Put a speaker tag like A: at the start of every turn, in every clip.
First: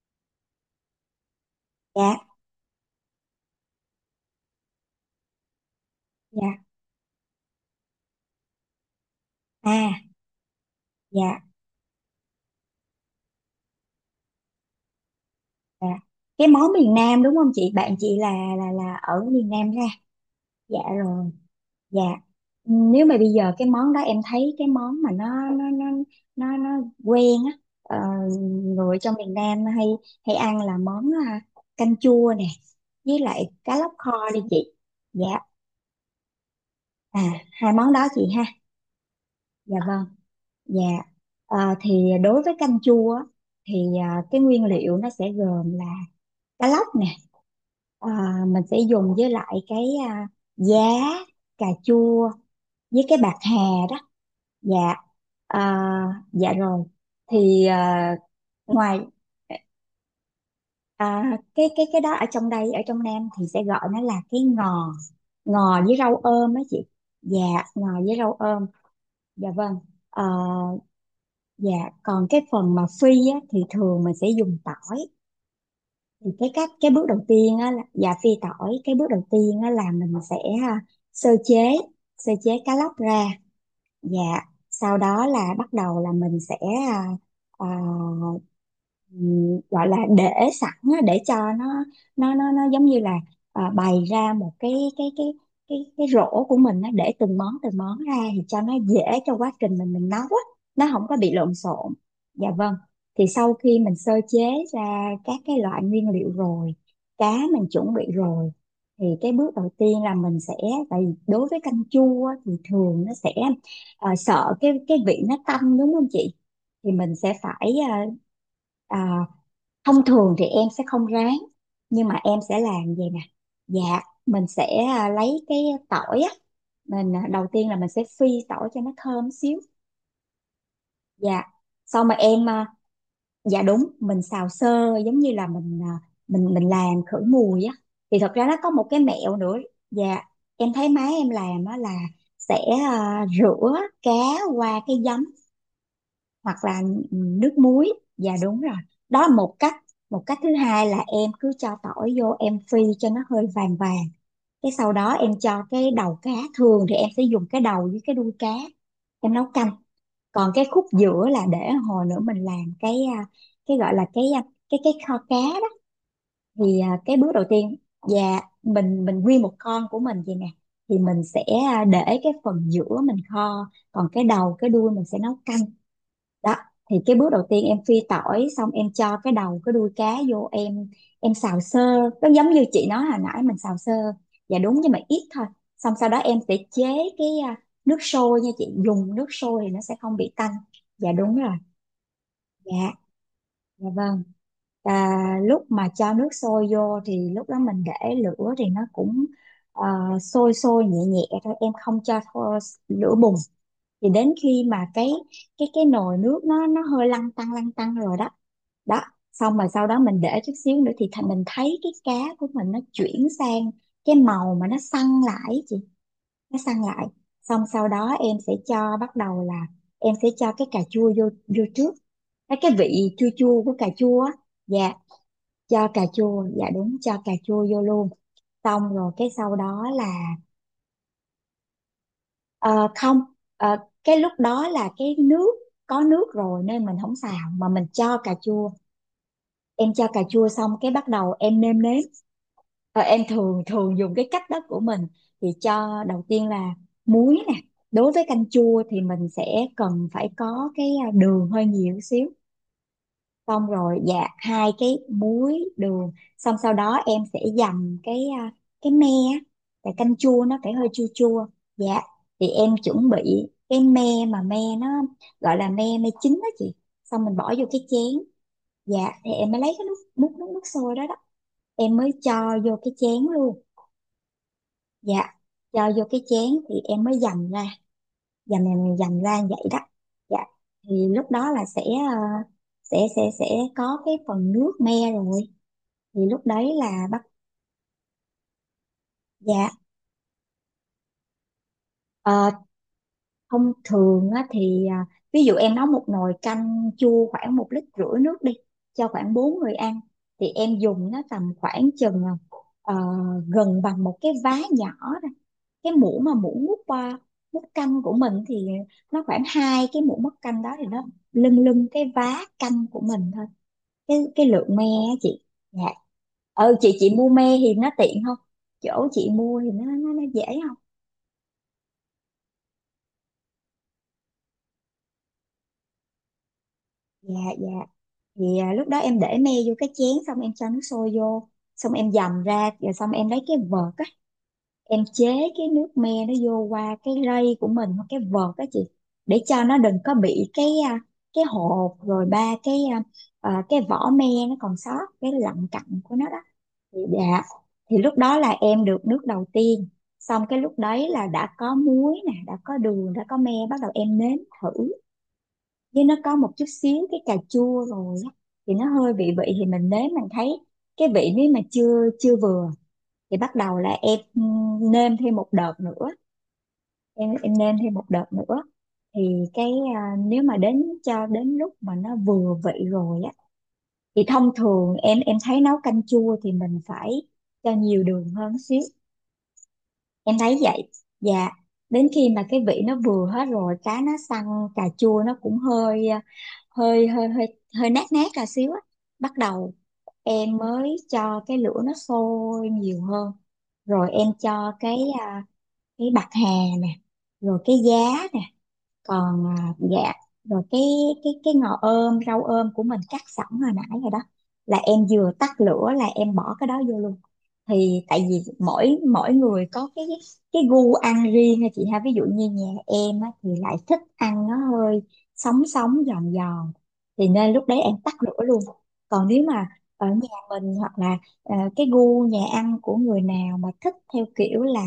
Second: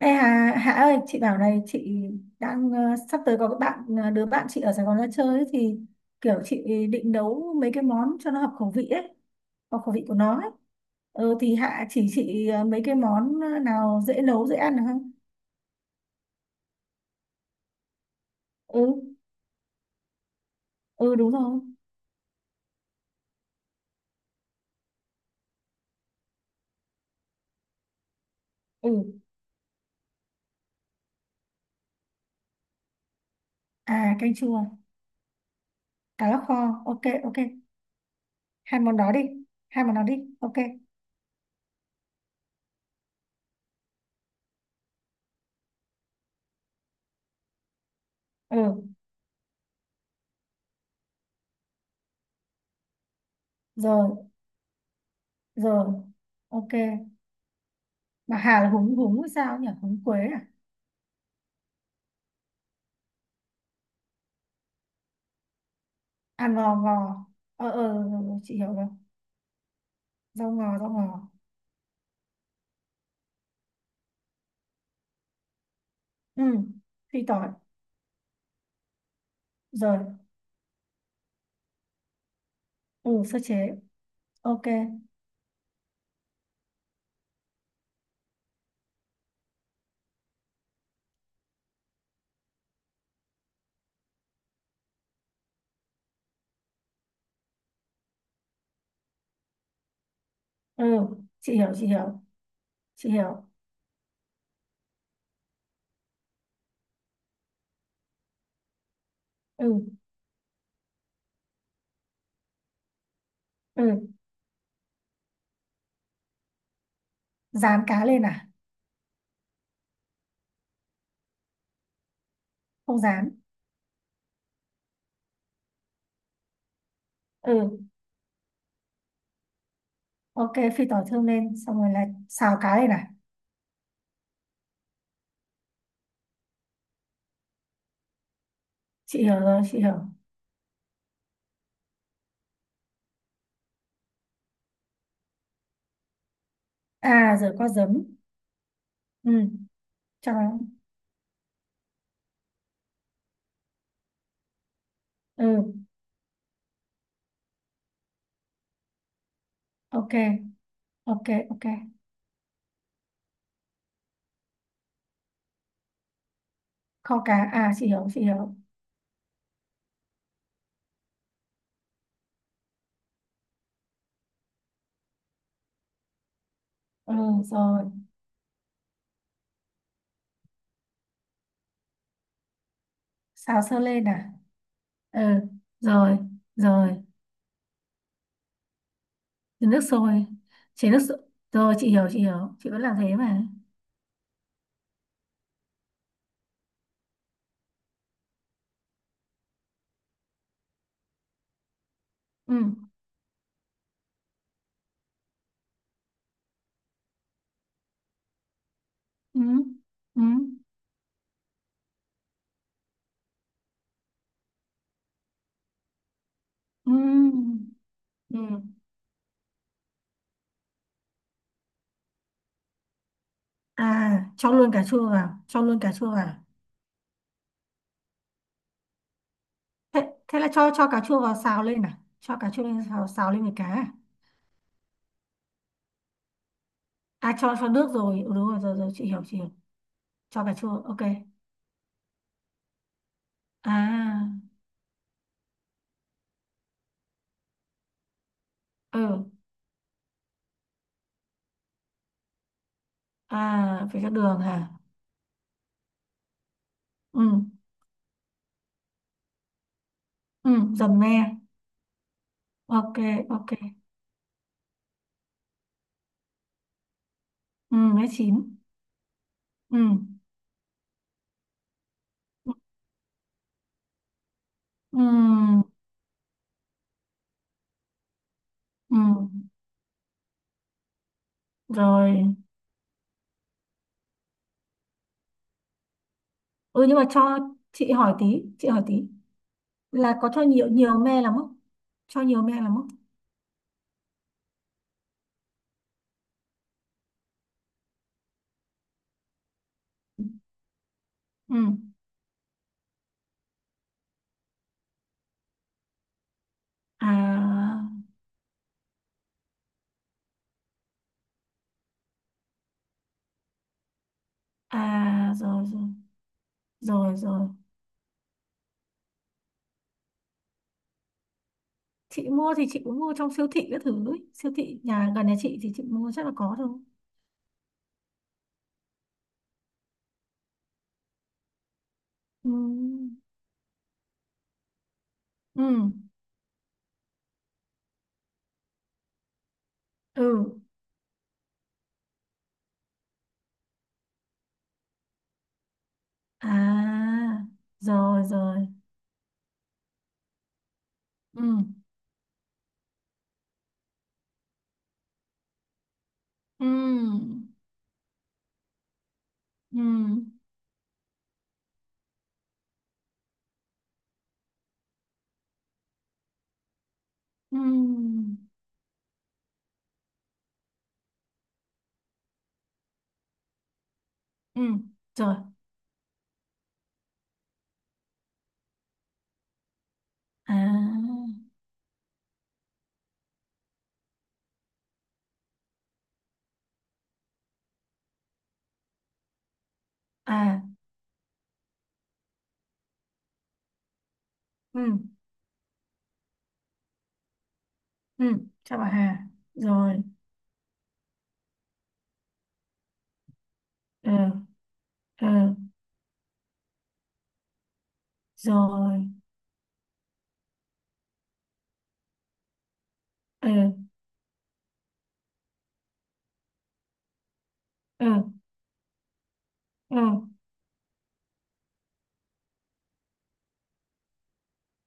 A: Đây Hà, Hà ơi, chị bảo này, chị
B: Dạ,
A: đang sắp tới có cái bạn đứa bạn chị ở Sài Gòn ra chơi ấy, thì kiểu
B: dạ,
A: chị định nấu mấy cái món cho nó hợp khẩu vị ấy, hợp khẩu
B: à,
A: vị của nó ấy. Ừ,
B: dạ,
A: thì Hạ chỉ chị mấy cái món nào dễ nấu, dễ ăn được không?
B: dạ, cái món miền Nam đúng không chị? Bạn chị là là
A: Ừ,
B: là ở miền Nam ra. Dạ
A: ừ
B: rồi.
A: đúng rồi.
B: Dạ. Ừ, nếu mà bây giờ cái món đó em thấy cái món mà nó quen á,
A: Ừ,
B: người ở trong miền Nam hay hay ăn là món canh chua nè, với lại cá lóc
A: à
B: kho
A: canh
B: đi
A: chua,
B: chị. Dạ.
A: cá lóc kho, ok
B: À,
A: ok.
B: hai món đó chị ha.
A: Hai món đó đi,
B: Dạ
A: hai món đó
B: vâng.
A: đi, ok.
B: Dạ. Thì đối với canh chua á, thì cái nguyên liệu nó sẽ gồm là cá lóc nè, à,
A: Ừ,
B: mình sẽ dùng với lại cái, à, giá, cà chua, với cái bạc hà đó.
A: rồi,
B: Dạ. à,
A: rồi,
B: dạ
A: ok.
B: rồi. thì à,
A: Mà Hà là húng
B: ngoài,
A: húng hay sao nhỉ? Húng quế à?
B: cái đó ở trong đây, ở trong Nam thì sẽ gọi nó là cái ngò ngò với rau
A: À
B: ôm á
A: ngò
B: chị.
A: ngò.
B: Dạ,
A: Ờ
B: ngò
A: ờ
B: với
A: rồi,
B: rau
A: rồi, chị
B: ôm.
A: hiểu rồi.
B: Dạ vâng. Ờ,
A: Rau ngò rau ngò.
B: dạ. Còn cái phần mà phi á thì thường mình sẽ dùng tỏi. Thì
A: Ừ.
B: cái cách, cái bước đầu
A: Phi tỏi.
B: tiên á là dạ phi tỏi. Cái bước đầu tiên á là
A: Rồi.
B: mình sẽ à, sơ chế sơ chế cá lóc
A: Ừ
B: ra.
A: sơ chế.
B: Dạ,
A: Ok.
B: sau đó là bắt đầu là mình sẽ à, à, gọi là để sẵn á, để cho nó giống như là, bày ra một cái rổ của mình nó để từng món ra thì cho nó dễ, cho quá trình mình nấu á,
A: Ừ.
B: nó không có bị
A: Chị
B: lộn
A: hiểu chị
B: xộn.
A: hiểu.
B: Dạ vâng.
A: Chị
B: Thì
A: hiểu.
B: sau khi mình sơ chế ra các cái loại nguyên liệu rồi, cá mình chuẩn bị rồi, thì cái bước
A: Ừ.
B: đầu tiên là mình sẽ, tại vì đối với canh chua á thì thường nó sẽ
A: Ừ.
B: sợ cái vị nó tanh đúng không chị, thì mình sẽ phải.
A: Rán cá lên à?
B: ờ, à, Thông thường thì em sẽ không rán, nhưng mà em sẽ làm
A: Không
B: vậy nè.
A: rán.
B: Dạ, mình sẽ lấy cái tỏi á, mình, đầu tiên là
A: Ừ.
B: mình sẽ phi tỏi cho nó thơm xíu.
A: Ok, phi tỏi thơm
B: Dạ,
A: lên. Xong rồi là
B: xong mà em,
A: xào cá lên à?
B: dạ đúng, mình xào sơ giống như là mình, mình làm khử mùi á. Thì thật ra nó có một cái
A: Chị
B: mẹo
A: hiểu
B: nữa.
A: rồi chị hiểu.
B: Dạ, em thấy má em làm á là sẽ rửa cá qua cái giấm, hoặc là
A: À rồi
B: nước
A: có
B: muối.
A: giấm.
B: Dạ đúng rồi, đó
A: Ừ.
B: là một cách. Một
A: Cho
B: cách thứ
A: nó.
B: hai là em cứ cho tỏi vô, em phi cho nó hơi vàng vàng, cái sau đó em cho
A: Ừ.
B: cái đầu cá. Thường thì em sẽ dùng cái đầu với cái đuôi cá, em nấu canh.
A: Ok.
B: Còn cái khúc giữa
A: Ok
B: là
A: ok.
B: để hồi nữa mình làm cái, cái gọi là cái, cái kho cá đó. Cái
A: Kho
B: bước đầu
A: cá. À
B: tiên.
A: chị hiểu chị
B: Dạ,
A: hiểu.
B: mình nguyên một con của mình vậy nè, thì mình sẽ để cái phần giữa mình kho, còn cái đầu cái đuôi mình sẽ nấu canh đó. Thì
A: Ừ
B: cái bước đầu tiên, em
A: rồi.
B: phi tỏi xong em cho cái đầu cái đuôi cá vô, em xào sơ, nó giống như chị nói hồi nãy, mình
A: Xào
B: xào
A: sơ
B: sơ.
A: lên à?
B: Dạ đúng, nhưng mà
A: Ừ.
B: ít thôi. Xong sau đó
A: Rồi.
B: em sẽ chế
A: Rồi.
B: cái, nước sôi nha chị. Dùng nước sôi thì
A: Chén nước
B: nó sẽ không
A: sôi,
B: bị tanh.
A: chế nước
B: Dạ
A: sôi
B: đúng rồi.
A: rồi chị hiểu chị hiểu, chị vẫn
B: Dạ.
A: làm thế mà.
B: Dạ vâng. Và lúc mà cho nước sôi vô thì lúc đó mình để lửa thì nó cũng ờ, sôi sôi nhẹ nhẹ thôi. Em không cho
A: Ừ,
B: lửa bùng. Thì đến khi mà cái, cái nồi nước nó hơi lăn tăn rồi đó. Đó,
A: ừ,
B: xong rồi sau đó mình
A: ừ,
B: để chút xíu nữa thì thành mình thấy cái cá của mình nó chuyển sang cái màu mà nó săn lại ấy chị, nó săn lại. Xong
A: ừ,
B: sau đó em
A: ừ.
B: sẽ cho, bắt đầu là em sẽ cho cái cà chua vô vô trước, cái vị chua chua của cà chua
A: À,
B: á.
A: cho luôn cà
B: Dạ,
A: chua vào, cho luôn
B: cho
A: cà
B: cà
A: chua
B: chua,
A: vào.
B: dạ đúng, cho cà chua vô luôn. Xong rồi cái sau đó
A: thế,
B: là
A: thế là cho cà chua vào xào lên à, cho cà chua lên
B: ờ,
A: xào
B: không,
A: xào lên với cá
B: ờ,
A: à?
B: cái lúc đó là cái nước có nước rồi nên mình không
A: À,
B: xào mà
A: cho
B: mình
A: nước
B: cho
A: rồi, ừ,
B: cà
A: đúng rồi,
B: chua.
A: rồi, rồi, chị hiểu chị hiểu,
B: Em cho cà
A: cho
B: chua
A: cà
B: xong,
A: chua
B: cái
A: ok.
B: bắt đầu em nêm nếm. Em thường thường dùng cái
A: À.
B: cách đó của mình, thì cho đầu tiên là muối nè. Đối với canh chua thì
A: Ừ.
B: mình sẽ cần phải có cái, đường hơi nhiều xíu, xong
A: À
B: rồi
A: phải cho
B: dạt
A: đường hả?
B: hai cái muối đường, xong sau đó
A: Ừ.
B: em sẽ dầm cái, cái me á, tại canh chua
A: Ừ
B: nó phải hơi
A: dầm
B: chua
A: me.
B: chua. Dạ, thì em
A: Ok.
B: chuẩn bị
A: Ok.
B: cái me. Mà me nó gọi là me me chín đó chị, xong mình bỏ vô
A: Ừ
B: cái
A: nó
B: chén.
A: chín.
B: Dạ, thì em mới lấy
A: Ừ.
B: cái nước nước nước nước sôi đó đó, em mới cho vô cái chén luôn. Dạ,
A: Ừ.
B: cho vô cái chén thì em mới dầm ra, dầm dầm
A: Ừ
B: dầm ra vậy đó. Dạ. Thì lúc đó là sẽ ờ,
A: rồi.
B: sẽ có cái phần nước me rồi, thì lúc đấy
A: Ừ nhưng mà
B: là bắt.
A: cho, chị hỏi tí, chị hỏi tí
B: Dạ.
A: là có cho nhiều nhiều me lắm không, cho nhiều
B: ờ,
A: me lắm không?
B: thông thường á, thì ví dụ em nấu một nồi canh chua khoảng 1 lít rưỡi nước đi, cho khoảng 4 người ăn, thì em dùng nó tầm
A: Ừ.
B: khoảng chừng, ờ, gần bằng một cái vá nhỏ thôi. Cái muỗng mà muỗng múc,
A: À.
B: múc canh của mình thì nó khoảng hai cái muỗng múc canh đó, thì nó lưng lưng cái vá canh của mình thôi, cái lượng me á
A: À
B: chị.
A: rồi
B: Dạ.
A: rồi
B: Ừ, chị
A: rồi
B: mua
A: rồi.
B: me thì nó tiện không? Chỗ chị mua thì nó dễ.
A: Chị mua thì chị cũng mua trong siêu thị các thứ ấy. Siêu thị nhà gần nhà chị thì chị mua chắc là có thôi.
B: Dạ, dạ. Vậy à, lúc đó em để me vô cái chén, xong em cho nước sôi vô, xong em dầm ra rồi, xong
A: Ừ.
B: em lấy cái vợt á, em chế
A: Ừ.
B: cái nước me nó vô qua cái rây của mình hoặc cái vợt á chị, để cho nó đừng có bị
A: Ừ.
B: cái, cái hột, rồi ba cái, cái vỏ me nó còn sót cái lặng cặn của nó đó. Thì dạ.
A: À
B: Thì lúc
A: rồi
B: đó là
A: rồi.
B: em được nước đầu tiên, xong cái lúc đấy là
A: Ừ.
B: đã có muối nè, đã có đường, đã có me, bắt đầu em nếm thử. Với nó có một chút xíu cái
A: Ừ.
B: cà chua rồi á, thì nó hơi bị vị, thì
A: Ừ.
B: mình nếm mình thấy cái vị nếu mà chưa chưa vừa thì bắt đầu là em nêm thêm một đợt nữa, em nêm thêm một đợt
A: Ừ.
B: nữa. Thì cái, nếu mà đến cho đến lúc mà nó vừa vị rồi á thì thông
A: Ừ.
B: thường em
A: Rồi.
B: em thấy nấu canh chua thì mình phải cho nhiều đường hơn xíu, em thấy vậy.
A: À.
B: Dạ. Đến khi mà cái vị nó vừa hết rồi, cá nó săn, cà chua nó cũng hơi ờ, hơi hơi hơi hơi nát nát cà xíu á, bắt đầu em
A: À.
B: mới cho cái lửa nó sôi nhiều hơn, rồi em cho
A: Ừ.
B: cái, cái bạc hà nè, rồi cái
A: Ừ.
B: giá nè,
A: Chào bà Hà.
B: còn
A: Rồi.
B: dạ, rồi cái, cái ngò ôm rau ôm của mình cắt sẵn hồi nãy rồi
A: Ờ.
B: đó, là em
A: Ờ
B: vừa tắt lửa là em bỏ cái đó vô luôn. Thì tại vì mỗi
A: rồi.
B: mỗi người có cái gu ăn riêng ha chị ha, ví dụ như nhà em á
A: Ờ.
B: thì lại thích ăn nó hơi sống sống giòn giòn, thì nên lúc đấy em
A: Ờ.
B: tắt lửa luôn. Còn nếu mà
A: Ờ.
B: ở nhà mình hoặc là, cái gu nhà ăn của người nào mà thích theo kiểu là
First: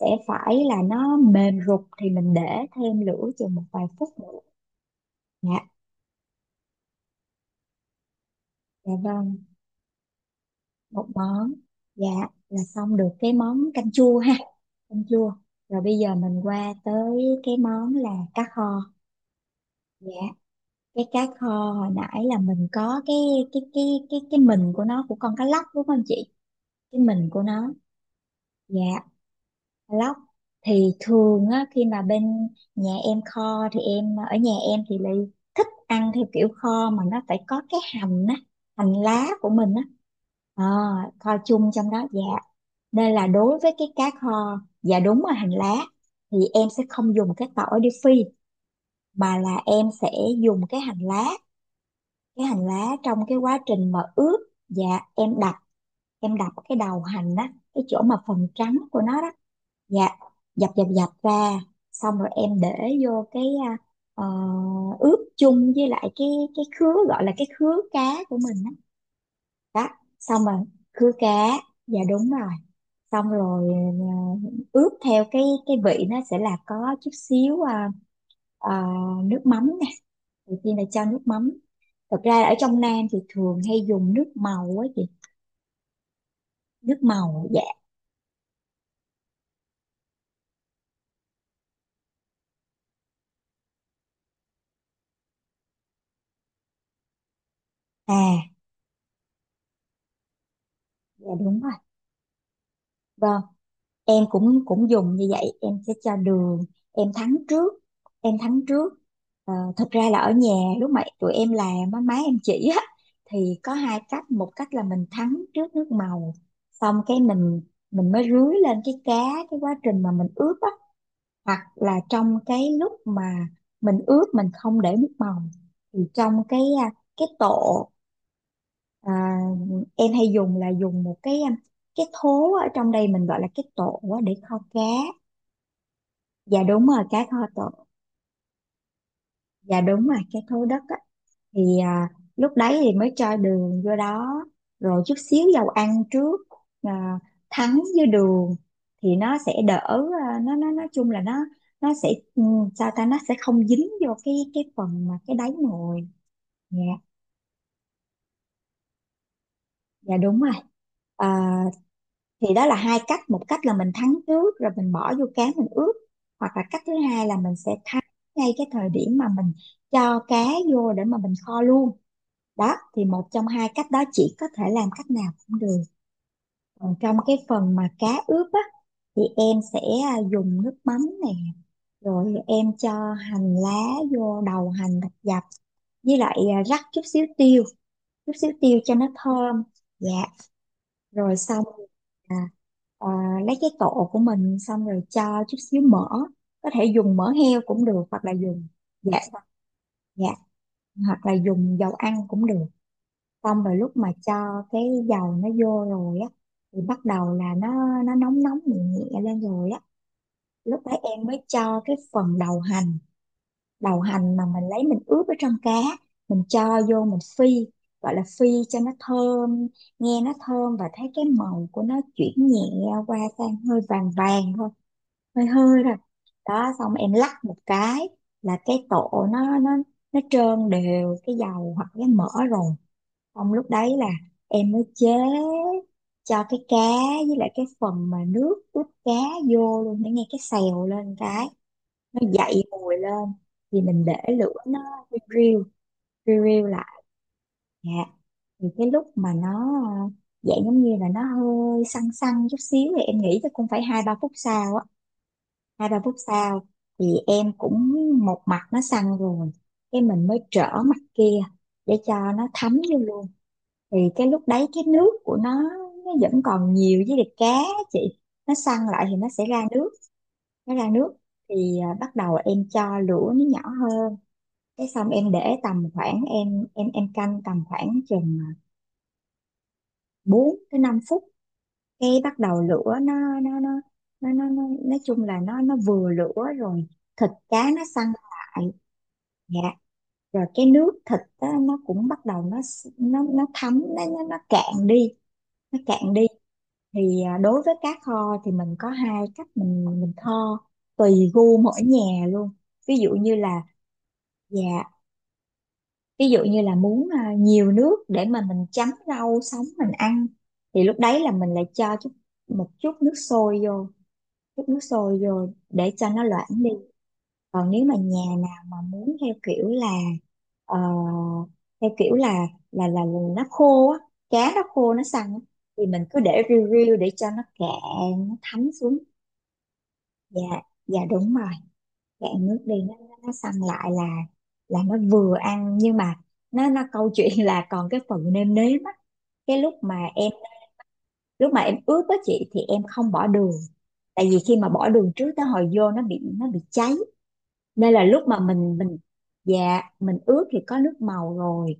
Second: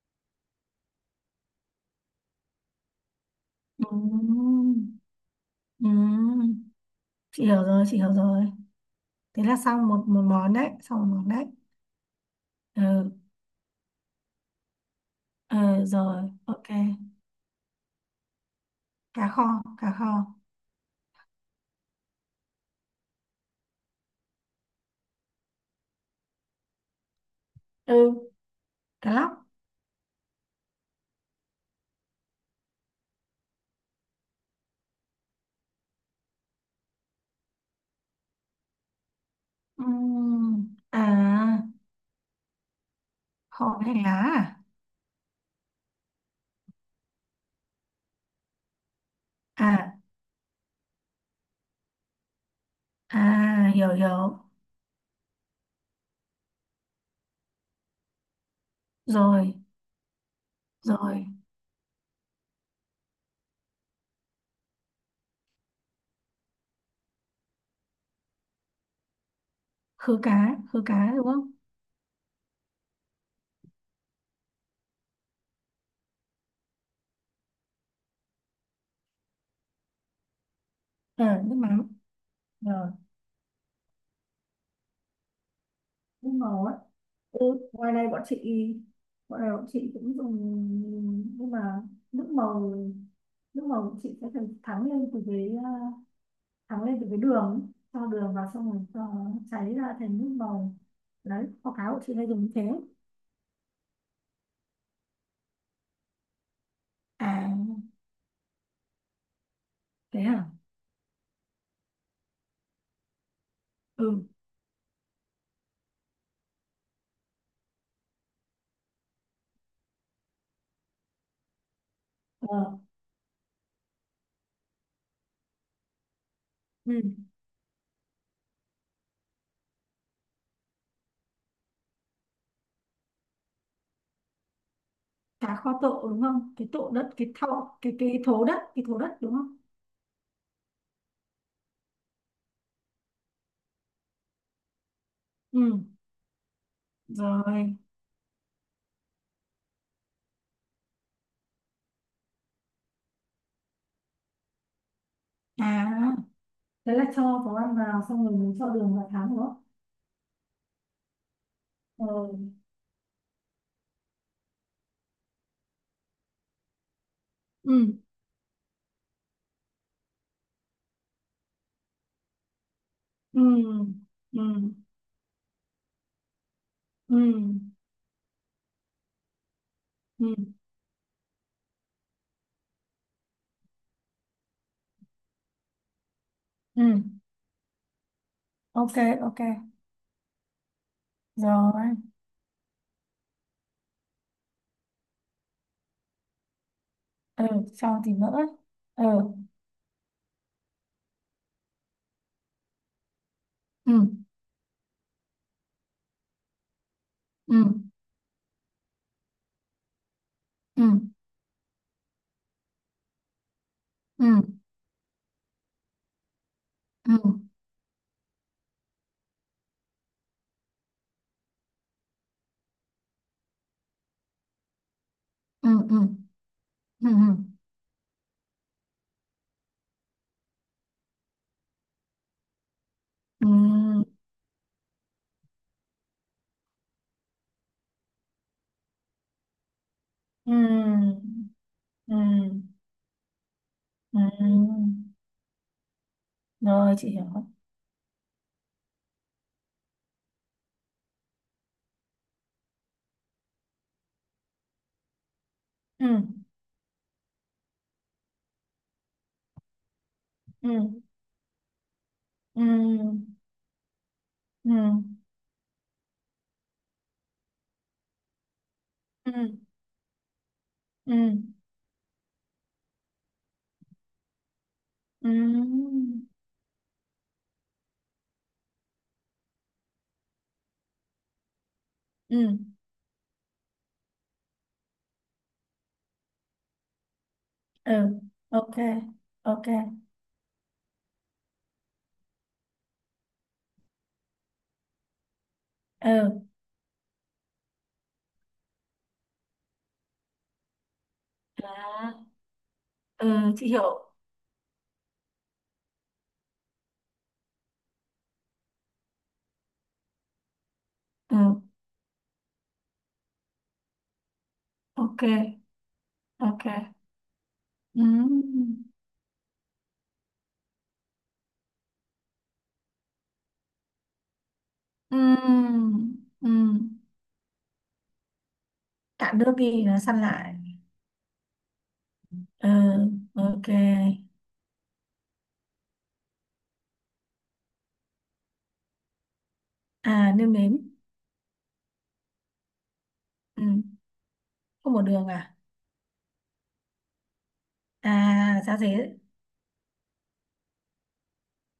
B: sẽ phải là nó mềm rục thì mình để thêm lửa chừng một vài
A: Ừ.
B: phút nữa. Dạ.
A: Ừ. Chị hiểu rồi chị hiểu rồi.
B: Dạ vâng,
A: Thế là xong một một món đấy, xong
B: một
A: một món đấy.
B: món. Dạ, là xong được
A: Ừ.
B: cái món canh chua ha. Canh chua. Rồi
A: Ờ
B: bây giờ
A: rồi
B: mình
A: ok.
B: qua tới cái món là cá kho.
A: Cá kho, cá kho.
B: Dạ, cái cá kho hồi nãy là mình có cái, cái cái cái mình của nó, của con cá lóc đúng không chị, cái mình của nó.
A: Ừ
B: Dạ,
A: cá lóc.
B: lóc. Thì thường á, khi mà bên nhà em kho thì em, ở nhà em thì lại thích ăn theo kiểu kho mà nó phải có cái hành á, hành lá của mình á.
A: Ừ.
B: Ờ, kho
A: À
B: chung trong đó. Dạ, nên là đối
A: kho
B: với
A: với
B: cái
A: hành
B: cá
A: lá.
B: kho, dạ đúng, là hành lá, thì em sẽ không dùng cái tỏi để phi mà là em
A: À.
B: sẽ dùng cái hành lá trong
A: À
B: cái quá
A: à hiểu
B: trình mà
A: hiểu.
B: ướp. Dạ, em đập em đập cái đầu hành á, cái chỗ mà phần trắng của nó đó.
A: Rồi.
B: Dạ, dập dập dập
A: Rồi
B: ra, xong rồi em để vô cái, ờ, ướp chung với lại cái khứa, gọi là cái khứa cá của mình đó, đó.
A: khứ
B: Xong rồi,
A: cá, khứ
B: khứa
A: cá đúng
B: cá.
A: không?
B: Dạ, đúng rồi. Xong rồi, à, ướp theo cái vị nó sẽ là có chút xíu à, nước mắm nè. Đầu tiên là cho nước
A: Ờ
B: mắm.
A: nước mắm.
B: Thật ra là ở trong
A: Rồi.
B: Nam thì thường hay dùng nước màu á chị.
A: Đúng rồi.
B: Nước màu.
A: Ừ,
B: Dạ.
A: ngoài này bọn chị, bọn này bọn chị cũng dùng nhưng mà nước màu, nước màu bọn chị sẽ phải thắng lên từ cái thắng lên từ cái đường ấy. Cho đường
B: À,
A: vào xong rồi cho nó cháy ra thành nước màu,
B: dạ,
A: đấy
B: đúng
A: kho
B: rồi.
A: cá bọn chị hay dùng như thế.
B: Vâng, em cũng cũng dùng như vậy, em sẽ cho đường, em thắng
A: À,
B: trước. em thắng trước Thật ra là
A: thế
B: ở
A: à?
B: nhà, lúc mà tụi em làm á, má em chỉ á, thì có hai
A: Ừ.
B: cách. Một cách là mình thắng trước nước màu, xong cái mình mới rưới lên cái cá, cái quá trình mà mình ướp á. Hoặc là trong cái
A: ờ,
B: lúc mà mình ướp, mình không để nước màu thì trong cái
A: Ừ.
B: cái tổ. À, em hay dùng là dùng một cái thố, ở trong đây mình gọi là cái tổ á, để kho cá.
A: Cá kho tộ đúng không,
B: Dạ,
A: cái
B: đúng
A: tộ
B: rồi,
A: đất,
B: cá
A: cái
B: kho
A: thau,
B: tổ.
A: cái thố đất, cái thố đất đúng không?
B: Dạ, đúng rồi, cái thố đất á. Thì lúc đấy thì mới cho đường vô đó, rồi chút xíu dầu
A: Ừ.
B: ăn trước, à,
A: Rồi.
B: thắng với đường thì nó sẽ đỡ, nó nói chung là nó sẽ ừ, sao ta, nó sẽ không dính vô cái phần mà cái đáy
A: À,
B: nồi. Dạ.
A: thế là cho có ăn vào xong rồi mới cho đường vào thắng đúng không?
B: Dạ, đúng rồi. à,
A: ờ,
B: thì đó là hai cách. Một cách là mình thắng trước rồi mình bỏ vô cá mình ướp, hoặc là cách thứ hai là mình sẽ
A: ừ.
B: thắng ngay cái thời điểm mà mình cho cá vô để mà mình kho luôn. Đó, thì một
A: Ừ.
B: trong hai cách đó, chỉ
A: Ừ.
B: có thể làm cách nào cũng được. Còn trong
A: Ừ.
B: cái phần mà cá ướp á, thì em sẽ
A: Ừ.
B: dùng nước mắm này, rồi em cho hành lá vô, đầu hành thật dập, với lại rắc
A: Ừ.
B: chút xíu tiêu, chút xíu tiêu
A: Ok.
B: cho nó
A: Ok.
B: thơm. Dạ, rồi xong.
A: Rồi.
B: à, à, lấy cái tổ của mình xong rồi cho chút xíu mỡ, có thể dùng mỡ
A: Ừ
B: heo cũng
A: sau
B: được,
A: thì
B: hoặc là
A: nữa.
B: dùng.
A: Ừ.
B: Dạ. Dạ, hoặc là dùng dầu ăn cũng được. Xong rồi lúc
A: Ừ.
B: mà cho cái dầu nó vô rồi á, thì bắt đầu là
A: Ừ.
B: nó nóng nóng nhẹ nhẹ lên rồi á, lúc
A: Ừ.
B: đấy em mới cho cái phần đầu hành. Đầu hành
A: Ừ.
B: mà mình lấy mình ướp ở trong cá, mình cho vô mình
A: Ừ.
B: phi, gọi là phi cho nó thơm. Nghe nó thơm và thấy cái màu của nó chuyển nhẹ qua sang hơi vàng vàng thôi, hơi
A: Ừ.
B: hơi rồi. Đó, xong
A: Ừ.
B: em
A: Ừ.
B: lắc một cái là cái tổ nó trơn đều cái dầu hoặc cái mỡ rồi. Xong lúc đấy là
A: Ừ.
B: em mới chế cho cái cá với lại cái phần mà nước ướp cá vô luôn, để nghe cái
A: Ừ.
B: xèo lên cái
A: Ừ.
B: nó dậy mùi lên. Thì mình
A: Ừ.
B: để
A: Ừ.
B: lửa nó riu riu riu
A: Rồi
B: lại.
A: chị hiểu.
B: Dạ. Thì cái lúc mà nó ờ, dạng giống như là nó hơi săn săn chút xíu, thì em nghĩ chắc cũng phải 2-3 phút sau á, hai ba
A: Ừ.
B: phút sau, thì em cũng một mặt nó săn rồi, cái mình mới trở
A: Ừ.
B: mặt kia để cho nó
A: Ừ.
B: thấm vô luôn. Thì cái lúc đấy
A: Ừ.
B: cái nước của nó vẫn còn nhiều với lại cá á chị, nó săn lại thì nó
A: Ừ.
B: sẽ ra nước, nó ra nước.
A: Ừ.
B: Thì bắt đầu em cho lửa nó nhỏ hơn, cái xong em để tầm
A: Ừ.
B: khoảng em canh tầm khoảng chừng 4 tới 5 phút. Cái bắt
A: Ừ.
B: đầu lửa nó nói chung là nó vừa lửa rồi, thịt cá nó
A: Ừ.
B: săn lại.
A: Ok.
B: Dạ.
A: Ok.
B: Rồi cái nước thịt á, nó cũng bắt đầu nó thấm nó cạn đi, nó cạn đi.
A: Ừ.
B: Thì đối với cá kho thì mình có hai cách mình kho, tùy gu mỗi
A: Đó.
B: nhà luôn. Ví dụ
A: Ừ
B: như là.
A: chị hiểu.
B: Dạ. Ví dụ như là muốn nhiều nước để mà mình chấm rau sống mình ăn, thì lúc đấy là
A: Ừ,
B: mình lại cho một chút nước sôi vô, chút nước sôi
A: ok,
B: rồi để cho nó loãng đi.
A: ok.
B: Còn nếu mà nhà nào mà
A: Ừm,
B: muốn theo kiểu là ờ, theo kiểu là nó khô á, cá nó khô nó săn á, thì mình
A: ừm,
B: cứ để riu
A: ừm.
B: riu để cho nó cạn, nó thấm xuống.
A: Cạn nước đi, nó săn
B: Dạ.
A: lại.
B: Dạ, đúng rồi, cạn nước đi nó
A: Ừ,
B: nó nó săn
A: ok.
B: lại là nó vừa ăn. Nhưng mà nó câu chuyện là còn cái phần nêm nếm á. Cái
A: À, nêm nếm.
B: lúc mà em ướp á chị, thì em không bỏ đường,
A: Ừ,
B: tại vì khi mà bỏ
A: không một
B: đường
A: đường
B: trước, tới
A: à?
B: hồi vô nó bị cháy. Nên là lúc mà
A: À, giá
B: mình.
A: dế.
B: Dạ, mình ướp thì có nước màu rồi,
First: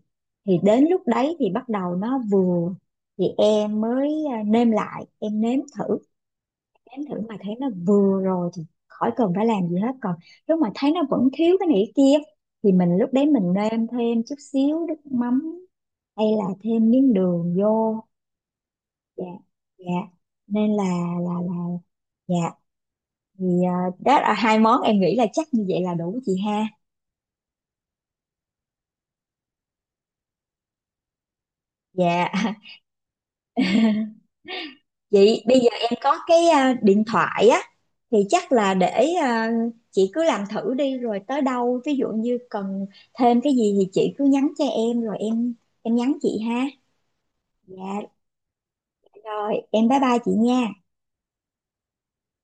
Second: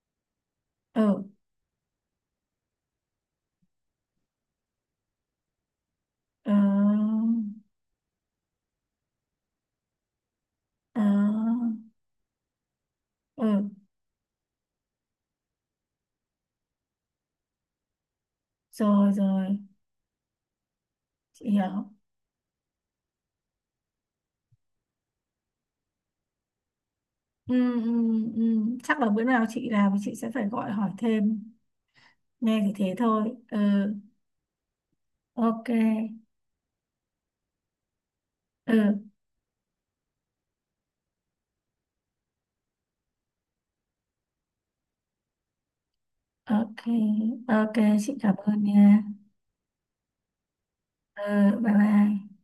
B: thì đến lúc
A: Ừ,
B: đấy thì bắt đầu nó vừa, thì em mới nêm lại, em nếm thử.
A: ừ,
B: Nếm thử mà thấy nó vừa rồi thì khỏi cần phải làm gì hết. Còn lúc mà thấy nó
A: ừ,
B: vẫn thiếu cái này cái kia thì mình, lúc đấy mình
A: ừ.
B: nêm thêm chút xíu nước mắm hay là thêm miếng đường vô.
A: Rồi,
B: Dạ.
A: rồi,
B: Dạ, nên là là
A: chị
B: là
A: hiểu.
B: Dạ. Thì đó là hai món em nghĩ là chắc như vậy là đủ chị ha.
A: Ừ, ừ, ừ. Chắc là bữa nào chị làm thì chị sẽ phải gọi hỏi thêm.
B: Dạ.
A: Nghe thì thế thôi. Ừ,
B: Chị, bây
A: ok.
B: giờ em có cái điện thoại á, thì chắc là
A: Ừ,
B: để chị cứ làm thử đi, rồi tới đâu, ví dụ như cần thêm cái gì thì chị cứ nhắn cho em, rồi em nhắn chị ha.
A: ok, ok.
B: Dạ.
A: Chị cảm ơn nha.
B: Rồi em bye bye chị nha.
A: Ừ, bye bye.